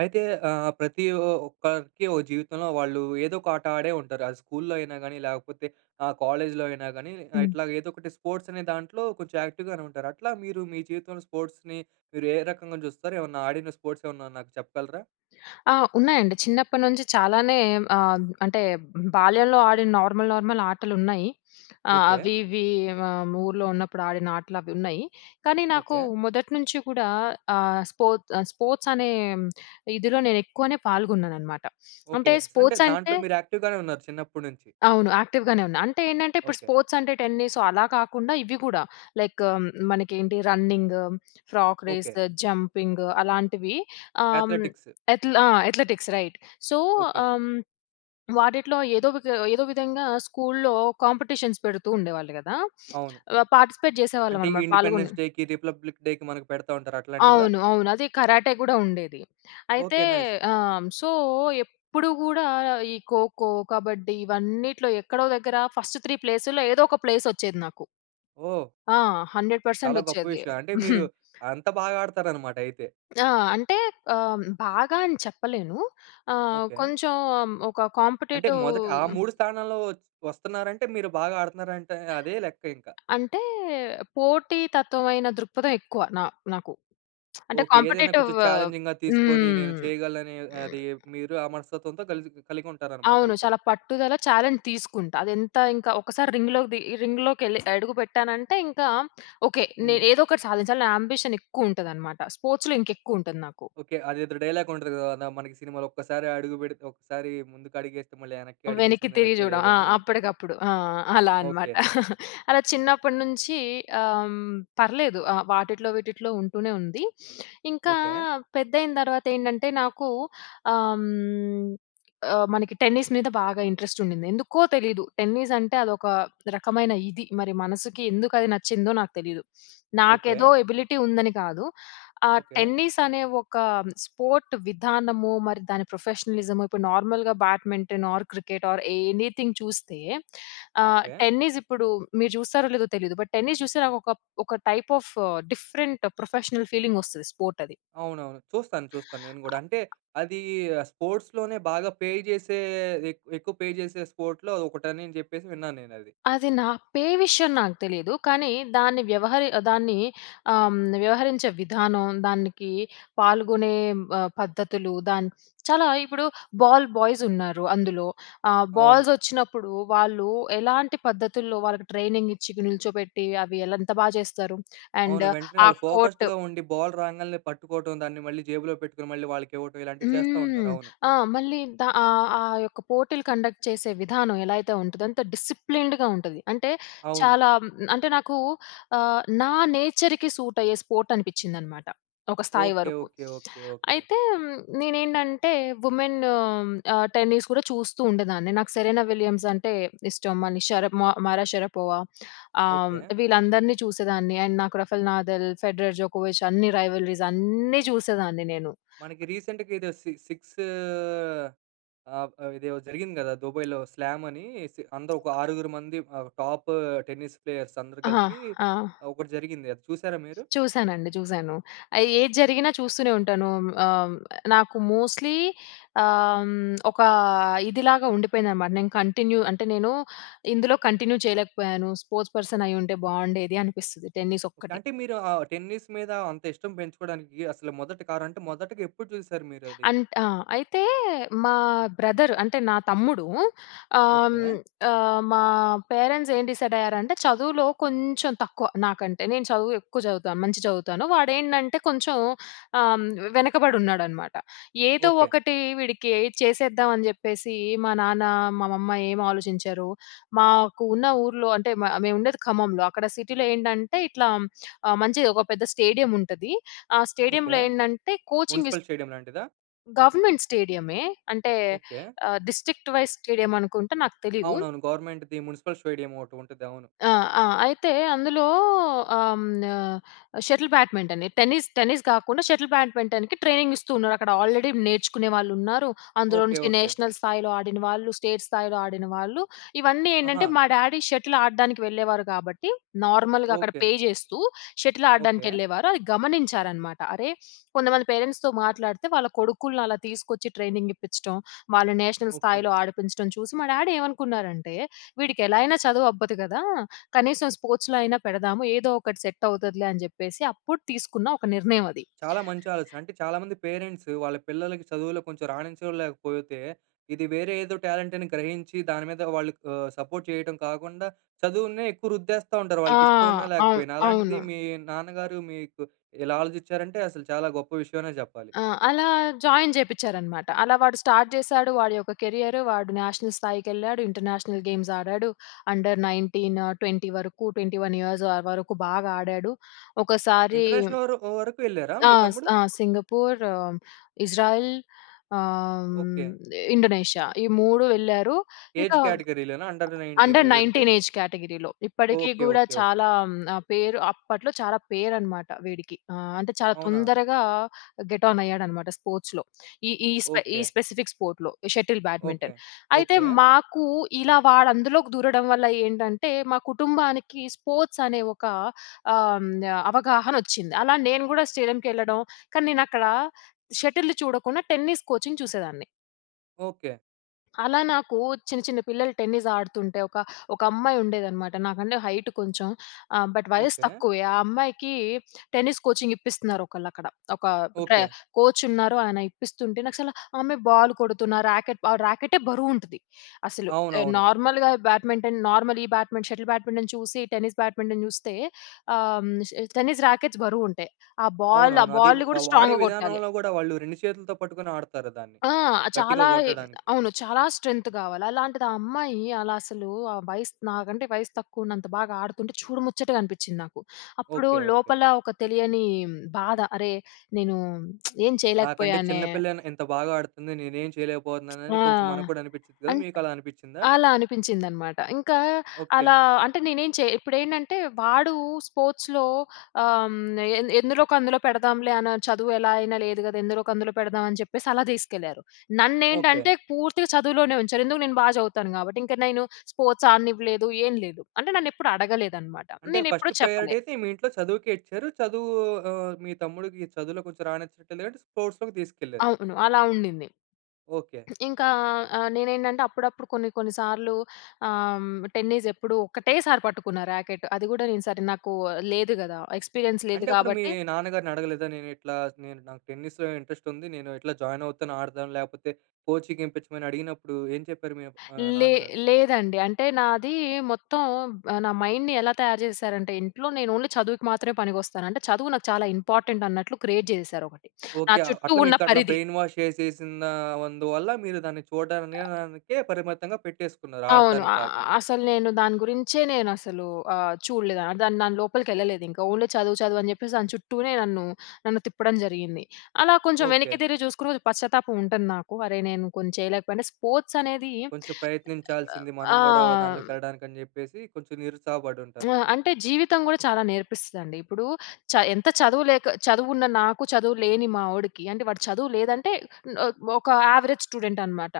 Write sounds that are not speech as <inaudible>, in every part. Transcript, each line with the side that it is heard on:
right: అయితే ఆహ్, ప్రతి ఒక్కరికి ఒక జీవితంలో, వాళ్ళు ఏదో ఒక ఆట ఆడే ఉంటారు. అది స్కూల్‌లో అయినా గాని, లేకపోతే ఆహ్, కాలేజ్‌లో అయినా గాని,
left: హ్మ్.
right: ఇట్లా ఏదో ఒకటి స్పోర్ట్స్ అనే దాంట్లో కొంచెం యాక్టివ్‌ గానే ఉంటారు. అట్లా మీరు మీ జీవితంలో స్పోర్ట్స్‌ని మీరు ఏ రకంగా చూస్తారు? ఏమన్నా ఆడిన స్పోర్ట్స్ ఏమన్నా నాకు చెప్పగలరా?
left: ఆ! ఉన్నాయండి. చిన్నప్పటి నుంచి చాలానే ఆహ్, అంటే బాల్యంలో ఆడిన నార్మల్, నార్మల్ ఆటలున్నాయి.
right: ఓకే.
left: అవి ఇవి ఆహ్, ఊర్లో ఉన్నప్పుడు ఆడిన ఆటలు అవి ఉన్నాయి. కానీ నాకు
right: ఓకే.
left: మొదటి నుంచి కూడా ఆహ్, స్పో ఆహ్, స్పోర్ట్స్ అనే ఇదిలో, నేను ఎక్కువనే పాల్గొన్నాను అనమాట.
right: ఓకే.
left: అంటే
right: అంటే
left: స్పోర్ట్స్ అంటే
right: దాంట్లో మీరు యాక్టివ్‌ గానే ఉన్నారు, చిన్నప్పటినుంచి.
left: అవును యాక్టివ్‌ గానే ఉన్నా. అంటే ఏంటంటే, ఇప్పుడు
right: ఓకే.
left: స్పోర్ట్స్ అంటే, టెన్నిస్ అలా కాకుండా, ఇవి కూడా లైక్ మన ఏంటి running, frog
right: okay.
left: Race, jumping అలాంటివి ఆహ్,
right: అథ్లెటిక్స్.
left: అథ్లె ఆ! Athletics right. So,
right: okay.
left: ఆహ్, వాటిట్లో ఏదో వి ఏదో విధంగా, స్కూల్‌లో కాంపిటీషన్స్ పెడుతూ ఉండేవాళ్ళు కదా!
right: అవును.
left: ఆహ్, పార్టిసిపేట్ చేసేవాళ్ళం
right: అంటే,
left: అన్నమాట. పాల్గొని.
right: ఇండిపెండెన్స్ డేకి, రిపబ్లిక్ డేకి, మనకు పెడతా ఉంటారు అట్లాంటివా?
left: అవును. అవును. అది కరాటే కూడా ఉండేది. అయితే
right: ఓకే. నైస్.
left: ఆ! సో, ఎప్పుడు కూడా ఈ ఖోఖో, కబడ్డీ ఇవన్నిట్లో ఎక్కడో దగ్గర ఫస్ట్ 3 ప్లేసుల్లో, ఏదో ఒక ప్లేస్ వచ్చేది నాకు.
right: ఓహ్!
left: ఆ! 100%
right: చాలా గొప్ప
left: ఒచ్చేది.
right: విషయం. అంటే, మీరు
left: <chuckles>
right: అంత బాగా ఆడతారు అన్నమాట, అయితే.
left: ఆ! అంటే ఆహ్, బాగా అని చెప్పలేను. ఆహ్,
right: ఓకే.
left: కొంచెం ఒక
right: అంటే
left: కాంపీటేటివ్.
right: మొదటి ఆ 3 స్థానాల్లో వ వస్తున్నారంటే, మీరు బాగా ఆడుతున్నారంటే, అదే లెక్క ఇంకా.
left: అంటే, పోటీతత్వమైన దృక్పథం ఎక్కువ నా నాకు. అంటే
right: ఓకే. ఏదైనా
left: కాంపీటేటివ్.
right: కొంచెం చాలెంజింగ్‌గా తీసుకొని, నేను
left: హ్మ్.
right: చేయగలననే అది, మీరు ఆ మనస్తత్వంతో కలిసి కలిగి ఉంటారన్నమాట.
left: అవును.
right: అయితే.
left: చాలా పట్టుదల చాలెంజ్ తీసుకుంటా. అది ఎంత ఇంకా, ఒకసారి రింగ్‌ లోకి ది రింగ్‌ లోకి వెళ్ళి అడుగుపెట్టానంటే ఇంకా ఓకే,
right: హ్మ్.
left: నేను ఏదో ఒకటి సాధించాలి. నా యాంబిషన్ ఎక్కువ ఉంటది అన్నమాట. స్పోర్ట్స్‌లో ఇంకా ఎక్కువ ఉంటది నాకు.
right: ఓకే. అదేదో డైలాగ్ ఉంటది కదా! మనకు సినిమాలో, "ఒక్కసారి అడుగు పెడితే, ఒకసారి ముందుకు అడిగేస్తే, మళ్ళీ వెనక్కి
left: వెనక్కి
right: అడిగేసింది
left: తిరిగి
right: అన్నట్టే
left: చూడం. ఆ!
right: లేదని."
left: అప్పటికప్పుడు ఆ! అలా అన్నమాట.
right: ఓకే.
left: <chuckles> అలా చిన్నప్పటి నుంచి ఆహ్, పర్లేదు ఆహ్, వాటిట్లో, వీటిట్లో ఉంటూనే ఉంది. ఇంకా
right: ఓకే.
left: పెద్దయిన తర్వాత ఏంటంటే, నాకు ఆహ్, ఆహ్, మనకి టెన్నిస్ మీద బాగా ఇంట్రెస్ట్ ఉండింది. ఎందుకో తెలీదు. టెన్నిస్ అంటే అదొక రకమైన ఇది. మరి మనసుకి ఎందుకు అది నచ్చిందో, నాకు తెలీదు. నాకేదో
right: ఓకే.
left: ఎబిలిటీ ఉందని కాదు. ఆహ్,
right: ఓకే.
left: టెన్నిస్ అనే ఒక స్పోర్ట్ విధానమో, మరి దాని ప్రొఫెషనలిజమో, ఇప్పుడు నార్మల్‌గా badminton or cricket or anything చూస్తే ఆహ్,
right: ఓకే.
left: టెన్నిస్ ఇప్పుడు మీరు చూస్తారో లేదో తెలియదు. బట్ టెన్నిస్ చూస్తే నాకు ఒక, ఒక type of different professional feeling వస్తది స్పోర్ట్ అది.
right: అవునవును. చూస్తాను. చూస్తాను. నేను కూడా అంటే అది స్పోర్ట్స్‌ లోనే, బాగా పే చేసే ఎక్కు ఎక్కువ పే చేసే స్పోర్ట్‌లో ఒకటని, అని చెప్పేసి విన్నాను నేను అది.
left: అది నా పే విషయం నాకు తెలీదు. కానీ దాన్ని వ్యవహరి దాన్ని ఆహ్, వ్యవహరించే విధానం దానికి పాల్గొనే ఆహ్, పద్ధతులు, దాని చాలా ఇప్పుడు బాల్ బాయ్స్ ఉన్నారు. అందులో ఆహ్,
right: అవును.
left: బాల్స్ వచ్చినప్పుడు వాళ్ళు ఎలాంటి పద్ధతుల్లో, వాళ్ళకి ట్రైనింగ్ ఇచ్చి, నిల్చోబెట్టి, అవి ఎలా ఎంత బాగ చేస్తారు. అండ్
right: అవును. వెంటనే
left: ఆ
right: వాళ్ళు
left: కో‌ర్ట్
right: ఫోకస్డ్‌గా ఉండి. బాల్ రాంగానే పట్టుకోవటం, దాన్ని మళ్ళీ జేబులో పెట్టుకొని, మళ్ళీ వాళ్ళకి ఇవ్వటం. ఇలాంటివి చేస్తా ఉంటారు.
left: హ్మ్.
right: అవును.
left: ఆ! మళ్ళీ దా ఆహ్, ఆ యొక్క పోటీలు కండక్ట్ చేసే విధానం, ఎలా అయితే ఉంటుందో, అంత డిసిప్లిన్డ్‌గా ఉంటది. అంటే
right: అవును.
left: చాలా అంటే నాకు ఆహ్, నా నేచర్‌కి సూట్ అయ్యే స్పోర్ట్ అనిపించిందనమాట. ఒక స్థాయి
right: ఓకే.
left: వరకు.
right: ఓకే. ఓకే. ఓకే.
left: అయితే నేను ఏంటంటే, విమెన్ ఆహ్, టెన్నిస్ కూడా చూస్తూ ఉండేదాన్ని. నాకు 'సెరెనా విలియమ్స్' అంటే ఇష్టం. మళ్ళీ షరామా 'మరియా షరపోవా' ఆహ్,
right: ఓకే.
left: వీళ్ళందరినీ చూసేదాన్ని అండ్ నాకు 'రఫెల్ నాదల్,' 'ఫెడరర్,' 'జోకోవిచ్' అన్ని రైవలరీస్ అన్నీ చూసేదాన్ని నేను.
right: మనకి రీసెంట్‌గా ఏదో సి సిక్స్ ఆహ్, ఇది ఇదో జరిగింది కదా! దుబాయ్‌లో స్లామ్ అనేసి. అందరు ఒక ఆరుగురు మంది ఆహ్, టాప్ టెన్నిస్ ప్లేయర్స్ అందరూ
left: ఆ!
right: కలిపి,
left: ఆ!
right: ఒకటి జరిగింది అది. చూసారా మీరు?
left: చూసానండి. చూసాను. ఏది జరిగినా చూస్తూనే ఉంటాను. ఆహ్, నాకు మోస్ట్‌లీ ఆహ్, ఒక ఇదిలాగా ఉండిపోయిందన్నమాట. నేను కంటిన్యూ అంటే, నేను ఇందులో కంటిన్యూ చేయలేకపోయాను. స్పోర్ట్స్ పర్సన్ అయ్యి ఉంటే, బాగుండేది అనిపిస్తది టెన్నిస్ ఒక్కటి.
right: అంటే మీరు ఆహ్, టెన్నిస్ మీద అంత ఇష్టం పెంచుకోవడానికి, అసలు మొదటి కరు అంటే, మొదటిగా ఎప్పుడు చూసారు? మీరు అది.
left: అం‌త్ ఆహ్, అయితే మా బ్రదర్ అంటే నా తమ్ముడు ఆహ్,
right: ఓకే.
left: ఆహ్, మా పేరెంట్స్ ఏం డిసైడ్ అయ్యారంటే, చదువులో కొంచెం తక్కువ నాకంటే. నేను చదువు ఎక్కువ చదువుతాను, మంచి‌గా చదువుతాను. వాడు ఏంటంటే, కొంచెం ఆహ్, వెనకబడి ఉన్నాడనమాట. ఏదో
right: ఓకే.
left: ఒకటి వీడికి చేసేద్దాం, అని చెప్పేసి మా నాన్న మా మమ్మా ఏం ఆలోచించారు? మాకు ఉన్న ఊర్లో అంటే, మా మేము ఉండేది ఖమ్మంలో. అక్కడ సిటీలో ఏంటంటే, ఇట్లా ఆహ్, మంచి‌గా ఒక పెద్ద స్టేడియం ఉంటది. ఆ
right: ఓకే.
left: స్టేడియంలో ఏంటంటే, కోచింగ్ ఇస్తూ
right: మున్సిపల్ స్టేడియం లాంటిదా?
left: గవర్నమెంట్ స్టేడియమే అంటే
right: ఓకే.
left: ఆహ్, డిస్ట్రిక్ట్ వైస్ స్టేడియం అనుకుంట నాకు తెలీదు.
right: అవునవును. గవర్నమెంట్‌ది మున్సిపల్ స్టేడియం ఒకటి ఉంటది. అవును.
left: ఆ! ఆ! అయితే అందులో ఆహ్, షటిల్ బ్యాడ్మింటన్ టెన్నిస్, టెన్నిస్ కాకుండా షటిల్ బ్యాడ్మింటన్‍కి ట్రైనింగ్ ఇస్తూ ఉన్నారు .అక్కడ ఆల్రెడీ నేర్చుకునే వాళ్ళు ఉన్నారు. అందులో
right: ఓకే.
left: నుంచి
right: ఓకే.
left: నేషనల్ స్థాయిలో ఆడిన వాళ్ళు, స్టేట్ స్థాయిలో ఆడిన వాళ్ళు, ఇవన్నీ ఏంటంటే,
right: అహా!
left: మా డాడీ షటిల్ ఆడడానికి వెళ్ళేవారు. కాబట్టి, నార్మల్‍గా అక్కడ
right: ఓకే.
left: పే చేస్తూ, షటిల్ ఆడడానికి
right: ఓకే.
left: వెళ్ళేవారు. అది గమనించారన్నమాట. అరే, కొంతమంది పేరెంట్స్‌తో మాట్లాడితే, వాళ్ళ కొడుకుల్ని అలా తీసుకొచ్చి, ట్రైనింగ్ ఇప్పించడం. వాళ్ళు నేషనల్
right: ఓకే.
left: స్థాయిలో ఆడిపించడం చూసి, మా డాడీ ఏమనుకున్నారంటే, "వీడికి ఎలా అయినా చదువు అబ్బదు కదా! కనీసం స్పోర్ట్స్‌లో అయినా పెడదాము. ఏదో ఒకటి సెట్ అవుతుందిలే," అని చెప్పేసి అప్పుడు తీసుకున్న ఒక నిర్ణయం అది.
right: చాలా మంచి ఆలోచన. అంటే చాలా మంది పేరెంట్స్, వాళ్ళ పిల్లలకి చదువులో కొంచెం రాణించంలేకపోతే, ఇది వేరే ఏదో టాలెంట్ అని గ్రహించి, దాని మీద వాళ్ళు ఆహ్, సపోర్ట్ చేయటం కాకుండా, చదువునే ఎక్కువ రుద్దేస్తా ఉంటారు.
left: ఆ!
right: వాళ్ళకి ఇష్టం ఉన్నా,
left: అవును.
right: లేకపోయినా. అలాంటిది
left: అవును.
right: మీ నాన్నగారు మీకు ఇలా ఆలోచించారంటే, అసలు చాలా గొప్ప విషయం అనే చెప్పాలి.
left: ఆ! అలా జాయిన్ చేపిచ్చారనమాట. అలా వాడు స్టార్ట్ చేశాడు, వాడి యొక్క కెరియర్ వాడు నేషనల్ స్థాయికి ఏళ్ళాడు. ఇంటర్నేషనల్ గేమ్స్ ఆడాడు. అండర్ 19, 20 వరకు 21 ఇయర్స్ వరకు బాగా ఆడాడు. ఒకసారి
right: ఇంటర్నేషనల్ వరు వరకు వెళ్ళారా
left: ఆ!
right: మీ తమ్ముడు?
left: ఆ! సింగపూర్ ఇజ్రాయిల్ ఆహ్,
right: ఓకే.
left: ఇండోనేషియా ఈ 3 వెళ్లారు.
right: ఏజ్
left: ఇంకా
right: కేటగిరీ‌ లోనా? అండర్ 19
left: అండర్
right: ఇవి ఉంటాయి.
left: 19 ఏజ్ కేటగిరీలో. ఇప్పటికి
right: ఓకే.
left: కూడా
right: ఓకే. ఓకే.
left: చాలా పేరు అప్పట్లో చాలా పేరునమాట వీడికి ఆహ్, అంటే చాలా
right: అవునా?
left: తొందరగా గెట్ ఆన్ అయ్యాడనమాట స్పోర్ట్స్‌లో. ఈ ఈ స్ప ఈ
right: ఓకే.
left: స్పెసిఫిక్ స్పోర్ట్‌లో షటిల్
right: ఓకే.
left: బ్యాడ్మింటన్. అయితే,
right: ఓకే.
left: మాకు ఇలా వాడు అందులోకి దూరడం వల్ల ఏంటంటే, మా కుటుంబానికి స్పోర్ట్స్ అనే ఒక ఆహ్, అవగాహన వచ్చింది. అలా నేను కూడా స్టేడియంకి ఏళ్ళడం, కానీ నేను అక్కడ షటిల్ చూడకుండా టెన్నిస్ కోచింగ్ చూసేదాన్ని.
right: ఓకే.
left: అలా నాకు చిన్న, చిన్న పిల్లలు టెన్నిస్ ఆడుతుంటే ఒక, ఒక అమ్మాయి ఉండేదనమాట. నాకంటే హైట్ కొంచెం. ఆహ్, బట్ వయసు
right: ఓకే.
left: తక్కువే. ఆ అమ్మాయికి టెన్నిస్ కోచింగ్ ఇప్పిస్తున్నారు, ఒకళ్ళు అక్కడ. ఒక ట్ర
right: ఓకే.
left: కోచ్ ఉన్నారు. ఆయన ఇప్పిస్తుంటే నాకు అసలు ఆ అమ్మాయి బాల్ కొడుతున్న, రాకెట్ ఆ రాకేట్టే బరువు ఉంటది. అసలు
right: అవునవును.
left: నార్మల్‍గా బ్యాడ్మింటన్ నార్మల్ ఈ బ్యాట్మింటన్ షటిల్ బ్యాడ్మింటన్ చూసి టెన్నిస్ బ్యాడ్మింటన్ చూస్తే ఆహ్, టెన్నిస్ రాకెట్స్ బరువు ఉంటాయి. ఆ బాల్ ఆ
right: అవునవును. అది
left: బాల్‍ని
right: వా
left: కూడా
right: వాడే
left: స్ట్రాంగ్‌గా కొట్టాలి.
right: విధానంలో కూడా వాళ్ళు, 2 చేతులతో పట్టుకొని ఆడుతారు దాన్ని.
left: ఆ!
right: గట్టిగా
left: చాలా
right: కొట్టడానికి.
left: అవును. చాలా స్ట్రెంగ్త్ కావాలి. అలాంటిది, ఆ అమ్మాయి అలా అసలు, ఆ వయసు నాకంటే వయసు తక్కువ ఉన్నంత బాగా ఆడుతుంటే, చూడు ముచ్చటగా అనిపించింది నాకు. అప్పుడు
right: ఓకే. ఓకే.
left: లోపల ఒక తెలియని బాధ. అరే నేను <smacks lips> ఏం
right: నాకంటే
left: చేయలేకపోయానే
right: చిన్న పిల్లైన ఇంత బాగా ఆడుతుంది. నేనేం చేయలేకపోతున్నాను. అని
left: ఆ!
right: కొంచెం మనకు కూడా అనిపి‌చిద్ది కదా!
left: అన్
right: మీకు అలా అనిపించిందా?
left: అలా అనిపించిందనమాట. ఇంకా
right: ఓకే.
left: అలా అంటే, నేనేం చే ఇప్పుడేంటంటే, వాడు స్పోర్ట్స్‌లో ఆహ్, ఎ ఎందులోక అందులో పెడదాంలే, అని చదువు ఎలా అయినా లేదు కదా! ఎందులోక అందులో పెడదాం, అని చెప్పేసి అలా తీసుకెళ్లారు.
right: ఓకే.
left: నన్నేంటంటే, పూర్తిగా చదువులోనే ఉంచారు. ఎందుకు? నేను బాగా చదువుతాను కాబట్టి. ఇంకా నేను స్పోర్ట్స్ ఆడనివ్వలేదు, ఏం లేదు. అంటే, నన్ను ఎప్పుడు అడగలేదనమాట.
right: అంటే,
left: నేను
right: ఫస్ట్
left: ఎప్పుడూ
right: ప్రయారిటీ
left: చెప్పలే.
right: అయితే మీ ఇంట్లో చదువుకే ఇచ్చారు. చదువు ఆహ్, మీ తమ్ముడికి చదువులో కొంచెం రానిచ్చినట్లే లేదంటే స్పోర్ట్స్‌లోకి తీసుకెళ్లారు.
left: అవును. అలా ఉండింది.
right: ఓకే.
left: ఇంకా ఆహ్, నేనేంటంటే అప్పుడప్పుడు కొన్ని, కొన్ని సార్లు ఆహ్, టెన్నిస్ ఎప్పుడూ ఒకటే‌సారి పట్టుకున్న రాకెట్. అది కూడా నేను సరే, నాకు లేదు కదా! ఎక్స్పీరియన్స్ లేదు.
right: అంటే, అప్పుడు మీ
left: కాబట్టి
right: నాన్నగారిని అడగలేదా? నేను ఇట్లా నేను నాకు టెన్నిస్‌లో ఇంట్రెస్ట్ ఉంది. నేను ఇట్లా జాయిన్ అవుతాను, ఆడతాను. లేకపోతే కోచింగ్ ఇ‌పించమని అడిగినప్పుడు ఏం చెప్పారు మీ ఆహ్,
left: లే
right: నాన్నగారు?
left: లేదండి. అంటే, నాది మొత్తం నా మైండ్‌ని ఎలా తయారు చేశారంటే, ఇంట్లో, నేను ఓన్లీ చదువుకి మాత్రమే పనికొస్తాను. అంటే, చదువు నాకు చాలా ఇంపార్టెంట్ అన్నట్లు క్రియేట్ చేసేసారు ఒకటి. నా
right: ఓకే.
left: చుట్టూ
right: అట్లా
left: ఉన్న
right: మీకు అట్లా
left: పరిధి.
right: బ్రెయిన్ వాష్ చేసేసిన అందువల్ల, మీరు దాన్ని చూడనికే <unintelligible> పరిమితంగా పెట్టేసుకున్నారు.
left: అవును.
right: ఆడటానికి
left: ఆహ్,
right: కాకుండా.
left: అసలు నేను దాని గురించే, నేను అసలు ఆహ్, చూడలేదు. దాని దాని లోపలికెళ్ళలేదు. ఇంకా ఓన్లీ చదువు, చదువు అని చెప్పేసి దాని చుట్టూనే నన్ను, నన్ను తిప్పడం జరిగింది. అలా కొంచెం వెనక్కి
right: ఓకే.
left: తిరిగి చూసుకొని, అది పశ్చాత్తాపం ఉంటంది నాకు. అరే! నేను కొం చేయలేకపోయ. స్పోర్ట్స్ అనేది
right: కొంచెం ప్రయత్నించాల్సింది మనం
left: ఆ!
right: కూడా, దాంట్లోకి ఎళ్ళడానికి, అని చెప్పేసి కొంచెం నిరుత్సాహపడి ఉంటారు.
left: ఆ! అంటే జీవితం కూడా చాలా నేర్పిస్తదండి. ఇప్పుడు చ ఎంత చదువు లేక చదువు ఉన్న నాకు చదువు లేని మా‌వొ‌డికి, అంటే వాడు చదువు లేదంటే, న్‌‌ ఒక యావరేజ్ స్టూడెంట్ అనమాట.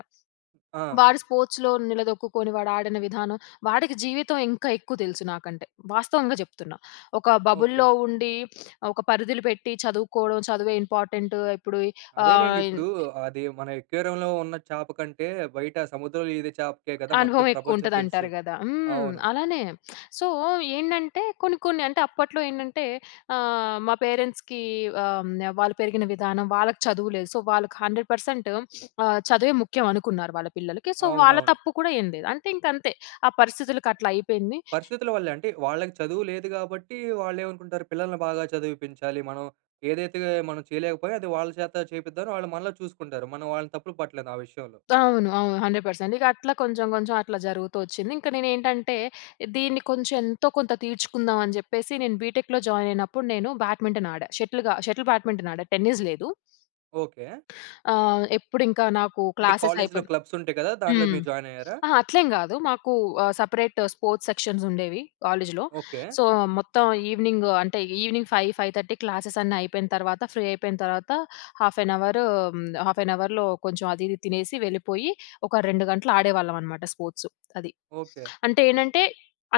right: ఆ! అవును.
left: వాడు స్పోర్ట్స్‌లో నిలదొక్కుకొని, వాడు ఆడిన విధానం, వాడికి జీవితం ఇంకా ఎక్కువ తెలుసు నాకంటే. వాస్తవంగా చెప్తున్నా. ఒక
right: ఓకే.
left: బబుల్‌లో ఉండి, <sniffs> ఒక పరిధులు పెట్టి, చదువుకోవడం, చదువే ఇంపార్టెంటు ఇప్పుడు
right: అదేలెండి.
left: ఆహ్, ఇన్
right: ఇప్పుడు అది మన అక్వేరియంలో ఉన్న చేప కంటే, బయట సముద్రంలో ఈదే చేపకే కదా! మొత్తం
left: అనుభవం ఎక్కువ
right: ప్రపంచం
left: ఉంటది,
right: తెలుసు.
left: అంటారు కదా! హ్మ్.
right: అవును.
left: అలానే. సో, ఏంటంటే కొన్ని, కొన్ని అంటే, అప్పట్లో ఏంటంటే? ఆహ్, మా పేరెంట్స్‌కి ఆహ్, వాళ్ళు పెరిగిన విధానం వాళ్ళకి చదువు లేదు. సో, వాళ్ళకి 100% <sniffs> ఆహ్, చదువే ముఖ్యం అనుకున్నారు వాళ్ళ పిల్లలకి. సో, వాళ్ళ
right: అవునవును.
left: తప్పు కూడా ఏం లేదు. అంటే ఇంక అంతే, ఆ పరిస్థితులకి అట్లా అయిపోయింది.
right: పరిస్థితుల వల్లే అంటే, వాళ్ళకి చదువు లేదు కాబట్టి, వాళ్ళు ఏమనుకుంటారు? పిల్లల్ని బాగా చదివిపించాలి. మనం ఏదైతే మనం చేయలేకపోయా అది వాళ్ళ చేత చేపిద్దాం. వాళ్ళు మనలో చూసుకుంటారు. మనం వాళ్ళని తప్పులు పట్టలేదు ఆ విషయంలో.
left: అవును. అవును. 100% ఇక అట్లా కొంచెం, కొంచెం అట్లా జరుగుతూ వచ్చింది. ఇంక నేను ఏంటంటే, దీన్ని కొంచెం ఎంతో కొంత తీర్చుకుందాం, అని చెప్పేసి నేను బి‌టెక్‌లో జాయిన్ అయినప్పుడు నేను బ్యాడ్మింటన్ ఆడా. షటిల్ క షటిల్ బ్యాడ్మింటన్ ఆడా. టెన్నిస్ లేదు.
right: ఓకే.
left: ఆహ్, ఎప్పుడు ఇంకా నాకు
right: అంటే
left: క్లాసెస్
right: కాలేజ్‌లో
left: అయిపోన్
right: క్లబ్స్ ఉంటాయి కదా! దాంట్లో
left: హ్మ్.
right: మీరు జాయిన్ అయ్యారా?
left: అహా! అట్లేం కాదు. మాకు ఆహ్, సెపరేట్ స్పోర్ట్స్ సెక్షన్స్ ఉండేవి కాలేజ్‌లో.
right: ఓకే.
left: సో, మొత్తం ఈవినింగ్ అంటే, ఈవినింగ్ 5, 5:30 క్లాసెస్ అన్నీ అయిపోయిన తర్వాత, ఫ్రీ అయిపోయిన తర్వాత, half an hour, half an అవర్‍లో కొంచెం, అది ఇది తినేసి వెళ్ళిపోయి, ఒక 2 గంటలు ఆడేవాళ్ళం అనమాట స్పోర్ట్స్. అది.
right: ఓకే.
left: అంటే ఏంటంటే,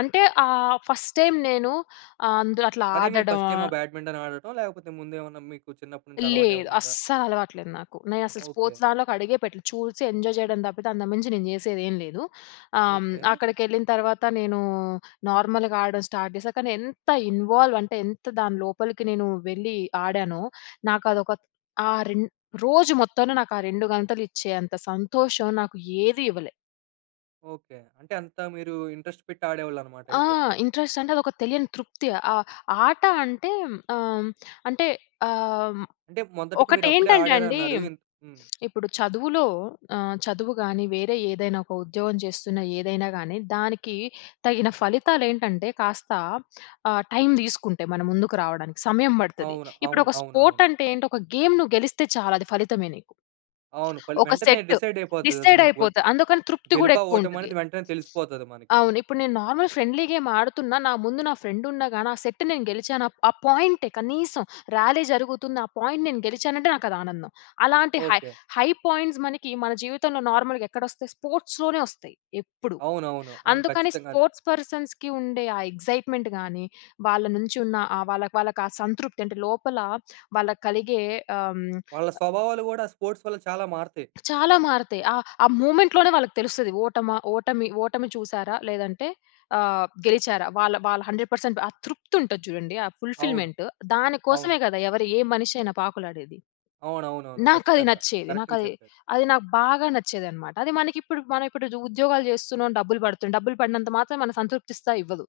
left: అంటే, ఆహ్, ఫస్ట్ టైమ్ నేను ఆహ్, అందులో అట్లా
right: అదే మీ
left: ఆడడం
right: ఫస్ట్ టైమా? బ్యాడ్మింటన్ ఆడటం. లేకపోతే ముందు ఏమన్నా, మీకు చిన్నప్పటి నుంచి అలవాటు
left: లేదు.
right: ఏమన్నా ఉందా?
left: అస్సలు అలవాటు లేదు నాకు. నేను అసలు
right: ఓకే.
left: స్పోర్ట్స్ దాంట్లోకి అడుగే పెట్టలేదు. చూసి ఎంజాయ్ చేయడం తప్పితే, అంతకు మించి నేను చేసేది ఏమి లేదు. ఆహ్,
right: ఓకే.
left: అక్కడికి ఎళ్ళిన తర్వాత నేను నార్మల్‌గా ఆడడం స్టార్ట్ చేశా. కానీ ఎంత ఇన్వాల్వ్ అంటే, ఎంత దాని లోపలికి నేను వెళ్ళి ఆడానో, నాకు అదొక ఆ రె రోజు మొత్తంలో నాకు ఆ 2 గంటలు ఇచ్చేంత సంతోషం, నాకు ఏది ఇవ్వలే.
right: ఓకే. అంటే అంత మీరు ఇంట్రెస్ట్ పెట్టి ఆడేవాళ్ళన్నమాట
left: ఆ!
right: అయితే.
left: ఇంట్రెస్ట్ అంటే అదొక తెలియని తృప్తి ఆహ్, ఆట అంటే ఆ! హ్మ్ అంటే ఆ! హ్మ్.
right: అంటే మొదటికి మీరు అప్పుడే
left: ఒకటేంటంటే అండి
right: ఆడారన్నారు ఇన్ హ్మ్.
left: <smacks lips> ఇప్పుడు చదువులో ఆహ్, చదువు గాని, వేరే ఏదైనా ఒక ఉద్యోగం చేస్తున్న ఏదైనా గానీ, దానికి తగిన ఫలితాలు ఏంటంటే కాస్త ఆహ్, టైమ్ తీసుకుంటై మన ముందుకు రావడానికి సమయం పడుతది.
right: అవునా,
left: ఇప్పుడు
right: అవును.
left: ఒక స్పోర్ట్
right: అవునవును.
left: అంటే ఏంటి ఒక గేమ్ నువ్వు గెలిస్తే చాలు అది ఫలితమే నీకు.
right: అవును. పలు
left: ఒక
right: వెంటనే
left: సెట్
right: డిసైడ్ అయిపోతది అది
left: డిసైడ్
right: నీకు వర్
left: అయిపోతా అందుకని
right: ఆ!
left: తృప్తి కూడా
right: గెలుపా,
left: ఎక్కువ
right: ఓటమి
left: ఉంటది.
right: అనేది వెంటనే
left: <sniffs>
right: తెలిసిపోతది మనకి.
left: అవును. ఇప్పుడు నేను నార్మల్ ఫ్రెండ్లీ గేమ్ ఆడుతున్నా, నా ముందు నా ఫ్రెండ్ ఉన్నాగాని ఆ సెట్ నేను గెలిచాను ఆ పాయింటే, కనీసం ర్యాలీ జరుగుతుంది ఆ పాయింట్ నేను గెలిచానంటే నాకు అది ఆనందం. అలాంటి హై
right: ఓకే.
left: హై పాయింట్స్ మనకి మన జీవితంలో నార్మల్‌గా ఎక్కడ వస్తాయి స్పోర్ట్స్‌లోనే వస్తాయి, ఎప్పుడు.
right: అవునవును. అవును.
left: అందుకని
right: ఖచ్చితంగా అద్
left: స్పోర్ట్స్ పర్సన్స్‌కి ఉండే ఆ ఎగ్జైట్మెంట్‌గానీ వాళ్ళ నుంచి ఉన్న ఆహ్, వాళ్ళకి వాళ్ళకి ఆ సంతృప్తి అంటే లోపల వాళ్ళకి కలిగే ఆహ్, హ్మ్.
right: వాళ్ళ స్వభావాలు కూడా స్పోర్ట్స్ వల్ల చాలా మారుతాయి.
left: చాలా మారుతాయి. ఆహ్, ఆ మూవ్‌మెంట్‌లోనే వాళ్ళకి తెలుస్తది. ఓటమా, ఓటమి ఓటమి చూసారా, లేదంటే ఆహ్, గెలిచారా? వాళ్ళ వాళ్ళ 100% ఆ తృప్తి ఉంటది చూడండి, ఆ
right: అవును.
left: ఫుల్‌ఫిల్‌మెంట్ దాని కోసమే
right: అవును.
left: కదా! ఎవరు, ఏ మనిషి అయినా పాకులాడేది.
right: అవునవునవును.
left: నాకు అది
right: ఖచ్చితంగా!
left: నచ్చేది. నాకు
right: కరెక్ట్‌‌‌‌‌‌‌‌గా
left: అది,
right: చెప్పారు.
left: అది నాకు బాగా నచ్చేది అన్నమాట. అది మనకు ఇప్పుడు, మనం ఇప్పుడు ఇది ఉద్యోగాలు చేస్తున్నాం, డబ్బులు పడుతున్నాయి. డబ్బులు పడినంత మాత్రం మన సంతృప్తి ఇస్త‌‌దా! ఇవ్వదు.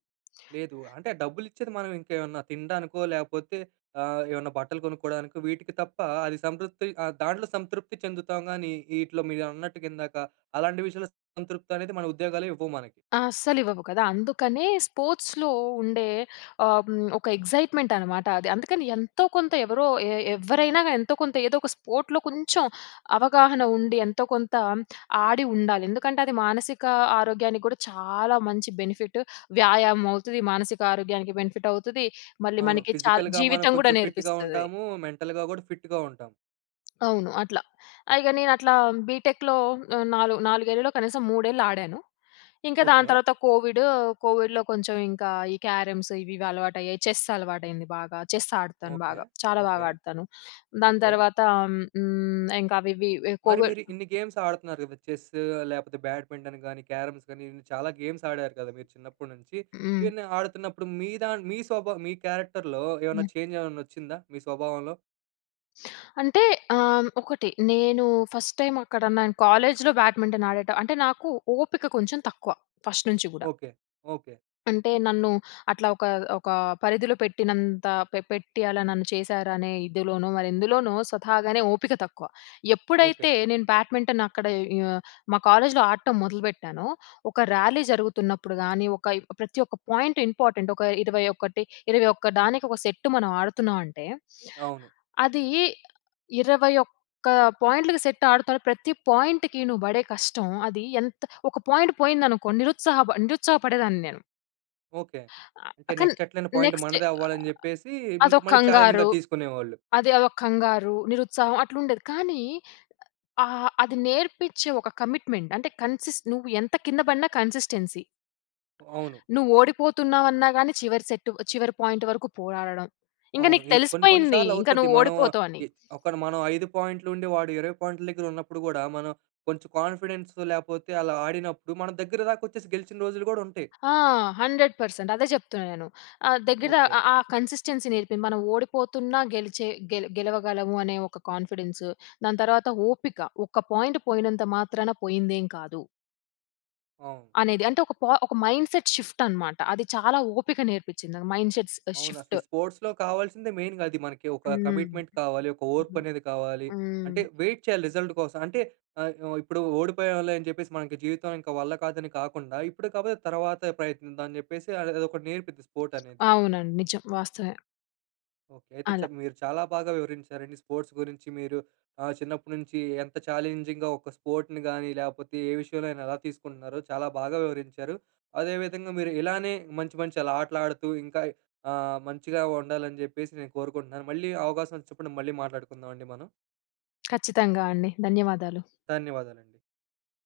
right: లేదు. అంటే ఆ డబ్బులు ఇచ్చేది, మనం ఇంకేమన్నా తిండానికో ‌‌‌‌‌‌‌, లాకపోతే ఆహ్, ఏమైనా బట్టలు కొనుక్కోవడానికో, వీటికి తప్ప అది సంతృప్తి ఆహ్, దాంట్లో సంతృప్తి చెందుతాం కానీ వీటిలో, మీరన్నట్టుగా ఇందాక అలాంటి విషయంలో సంతృప్తి అనేది మన ఉద్యోగాలే ఇవ్వవు మనకి.
left: అస్సలు ఇవ్వవు కదా! అందుకనే స్పోర్ట్స్‌లో ఉండే ఆహ్, హ్మ్. ఒక ఎగ్జైట్మెంట్ అనమాట అది. అందుకని ఎంతో కొంత ఎవరో ఏ ఎవ్వరైనా గాని ఎంతో కొంత ఏదో ఒక స్పోర్ట్‌లో కొంచెం అవగాహన ఉండి, ఎంతో కొంత ఆడి ఉండాలి. ఎందుకంటే, అది మానసిక ఆరోగ్యానికి కూడా చాలా మంచి బెనిఫిట్ వ్యాయామం అవుతుది, మానసిక ఆరోగ్యానికి బెనిఫిట్ అవుతుది. మళ్ళీ
right: అవును.
left: మనకి చాలా
right: ఫిజికల్‌గా మనం
left: జీవితం కూడా
right: కొంచెం ఫిట్‌గా
left: నేర్పిస్తది.
right: ఉంటాము, మెంటల్‌గా కూడా ఫిట్‌గా ఉంటాం.
left: అవును అట్లా. అ! ఇగ నేను అట్లా బీటెక్‍లో ఆ! నాలుగు 4 ఏళ్ళు కనీసం, 3 ఏళ్ళు ఆడాను. ఇంక దాని
right: ఓకే.
left: తర్వాత కోవిడ్. కోవిడ్‍లో కొంచెం ఇంక ఈ క్యారమ్స్ ఇవి ఇవి అలవాటయ్యాయి. చెస్ అలవాటైంది బాగా. చెస్ ఆడతాను
right: ఓకే.
left: బాగా. చాలా బాగా
right: ఓకే.
left: ఆడతాను. దాని
right: ఓకే.
left: తర్వాత హ్మ్, ఇంక అవి, ఇవి
right: మరి
left: కోవిడ్
right: మీరు ఇన్ని గేమ్స్ ఆడుతున్నారు కదా, చెస్ లేకపోతే బ్యాడ్మింటన్ కానీ, క్యారమ్స్ కానీ, ఇన్ని చాలా గేమ్స్ ఆడారు కదా, మీరు చిన్నప్పుటి నుంచి.
left: హ్మ్.
right: ఇవన్నీ ఆడుతున్నప్పుడు మీ దా మీ స్వభావం మీ క్యారెక్టర్‌లో ఏమైనా
left: హ్మ్.
right: చేంజ్ ఏమైనా వచ్చిందా మీ స్వభావంలో?
left: అంటే, ఆహ్, ఒకటి నేను ఫస్ట్ టైమ్ అక్కడ నేను కాలేజ్‌లో బ్యాడ్మింటన్ ఆడటం అంటే నాకు ఓపిక కొంచెం తక్కువ ఫస్ట్ నుంచి కూడా.
right: ఓకే. ఓకే.
left: అంటే నన్ను అట్లా ఒక ఒక పరిధిలో పెట్టినంత పె పెట్టి అలా నన్ను చేశారనే ఇదిలోనో, మరెందులోనో స్వతహాగానే ఓపిక తక్కువ.
right: ఓకే.
left: ఎప్పుడైతే నేను బ్యాడ్మింటన్ అక్కడ ఇ మా కాలేజ్‌లో ఆడటం మొదలుపెట్టానో, ఒక ర్యాలీ జరుగుతున్నప్పుడు గానీ, ఒక ఈ ప్రతి ఒక్క పాయింట్ ఇంపార్టెంట్. ఒక 21 ఇరవై ఒక్క దానికి, ఒక సెట్టు మనం ఆడుతున్నాం అంటే,
right: అవును.
left: అది ఇరవై ఒక్క పాయింట్‌లకి సెట్ ఆడుతా ప్రతి పాయింట్‌కి నువ్వు పడే కష్టం అది ఎంత ఒక పాయింట్ పోయిందనుకోండి, నిరుత్సాహప నిరుత్సాహపడేదాన్ని నేను.
right: ఓకే. అంటే
left: కానీ
right: నెక్స్ట్ ఎట్లైనా పాయింట్
left: నెక్స్ట్
right: మనదే అవ్వాలి, అని చెప్పేసి ఇం
left: అదొ
right: మళ్ళీ ఛాలెంజింగ్‌గా
left: కంగారు,
right: తీసుకునేవాళ్ళు.
left: అది అదొ కంగారు, నిరుత్సాహం అట్లా ఉండేది. కానీ ఆహ్, అది నేర్పించే ఒక కమిట్మెంట్, అంటే కన్సిస్ నువ్వు ఎంత కింద పడిన కన్సిస్టెన్సీ.
right: అవును.
left: నువ్వు ఓడిపోతున్నావు అన్నాగాని చివరి సెట్, చివరి పాయింట్ వరకు పోరాడడం. ఇంక
right: అవును.
left: నీకు
right: ఇ కొన్ని, కొన్ని
left: తెలిసిపోయింది.
right: సార్లు
left: ఇంక
right: అవుతది.
left: నువ్వు
right: మనం
left: ఓడిపోతావని.
right: ఎద్ ఒకటి మనం 5 పాయింట్లు ఉండి, వాడు 20 పాయింట్ల దగ్గర ఉన్నప్పుడు కూడా మనం కొంచెం కాన్ఫిడెన్స్ లేకపోతే అలా ఆడినప్పుడు, మన దగ్గర దాక వచ్చేసి, గెలిచిన రోజులు కూడా ఉంటాయి.
left: ఆ! 100% అదే చెప్తున్నా నేను. దగ్గర
right: ఓకే.
left: ఆహ్, ఆహ్, కన్సిస్టెన్సీ నేర్పి, మనం ఓడిపోతున్నా గెలిచే గె గెలవగలము అనే ఒక కాన్ఫిడెన్సు. దాని తర్వాత ఓపిక, ఒక పాయింట్ పోయినంత మాత్రాన పోయిందేమి కాదు...
right: అవును.
left: అనేది. అంటే ఒక ప ఒక మైండ్‌సెట్ షిఫ్ట్ అన్నమాట. అది చాలా ఓపిక నేర్పించింది. మైండ్‌సెట్
right: అవును. అసలు
left: షిఫ్ట్.
right: ఈ స్పోర్ట్స్‌లో కావాల్సిందే మెయిన్‌గా అది మనకి. ఒక
left: హ్మ్.
right: కమిట్మెంట్ కావాలి. ఒక ఓర్పనేది కావాలి. అంటే
left: హ్మ్.
right: వెయిట్ చేయాలి రిజల్ట్ కోసం. అంటే ఆహ్, ఇప్పుడు ఓడిపోయాం‌లే అని చెప్పేసి మనకి జీవితం ఇంక వల్ల కాదని కాకుండా, ఇప్పుడు కాకపోతే తర్వాత ప్రయత్నిద్దాం అని చెప్పేసి అది అదొకటి నేర్పింది స్పోర్ట్ అనేది.
left: అవునండి నిజం. వాస్తవమే.
right: ఓకె. అయితే
left: అలా.
right: మీరు చాలా బాగా వివరించారండి స్పోర్ట్స్ గురించి. మీరు ఆహ్, చిన్నప్పటి నుంచి ఎంత ఛాలెంజింగ్‌గా ఒక స్పోర్ట్‌ని కానీ లేకపోతే ఏ విషయంలో అయినా, ఎలా తీసుకుంటున్నారో చాలా బాగా వివరించారు. అదే విధంగా మీరు ఇలానే మంచి, మంచి అలా ఆటలు ఆడుతూ ఇంకా ఆహ్, మంచిగా ఉండాలని చెప్పేసి నేను కోరుకుంటున్నాను. మళ్ళీ అవకాశం వచ్చినప్పుడు మళ్ళీ మాట్లాడుకుందామండి మనం.
left: <clicks tongue> ఖచ్చితంగా అండి ధన్యవాదాలు.
right: ధన్యవాదాలండి.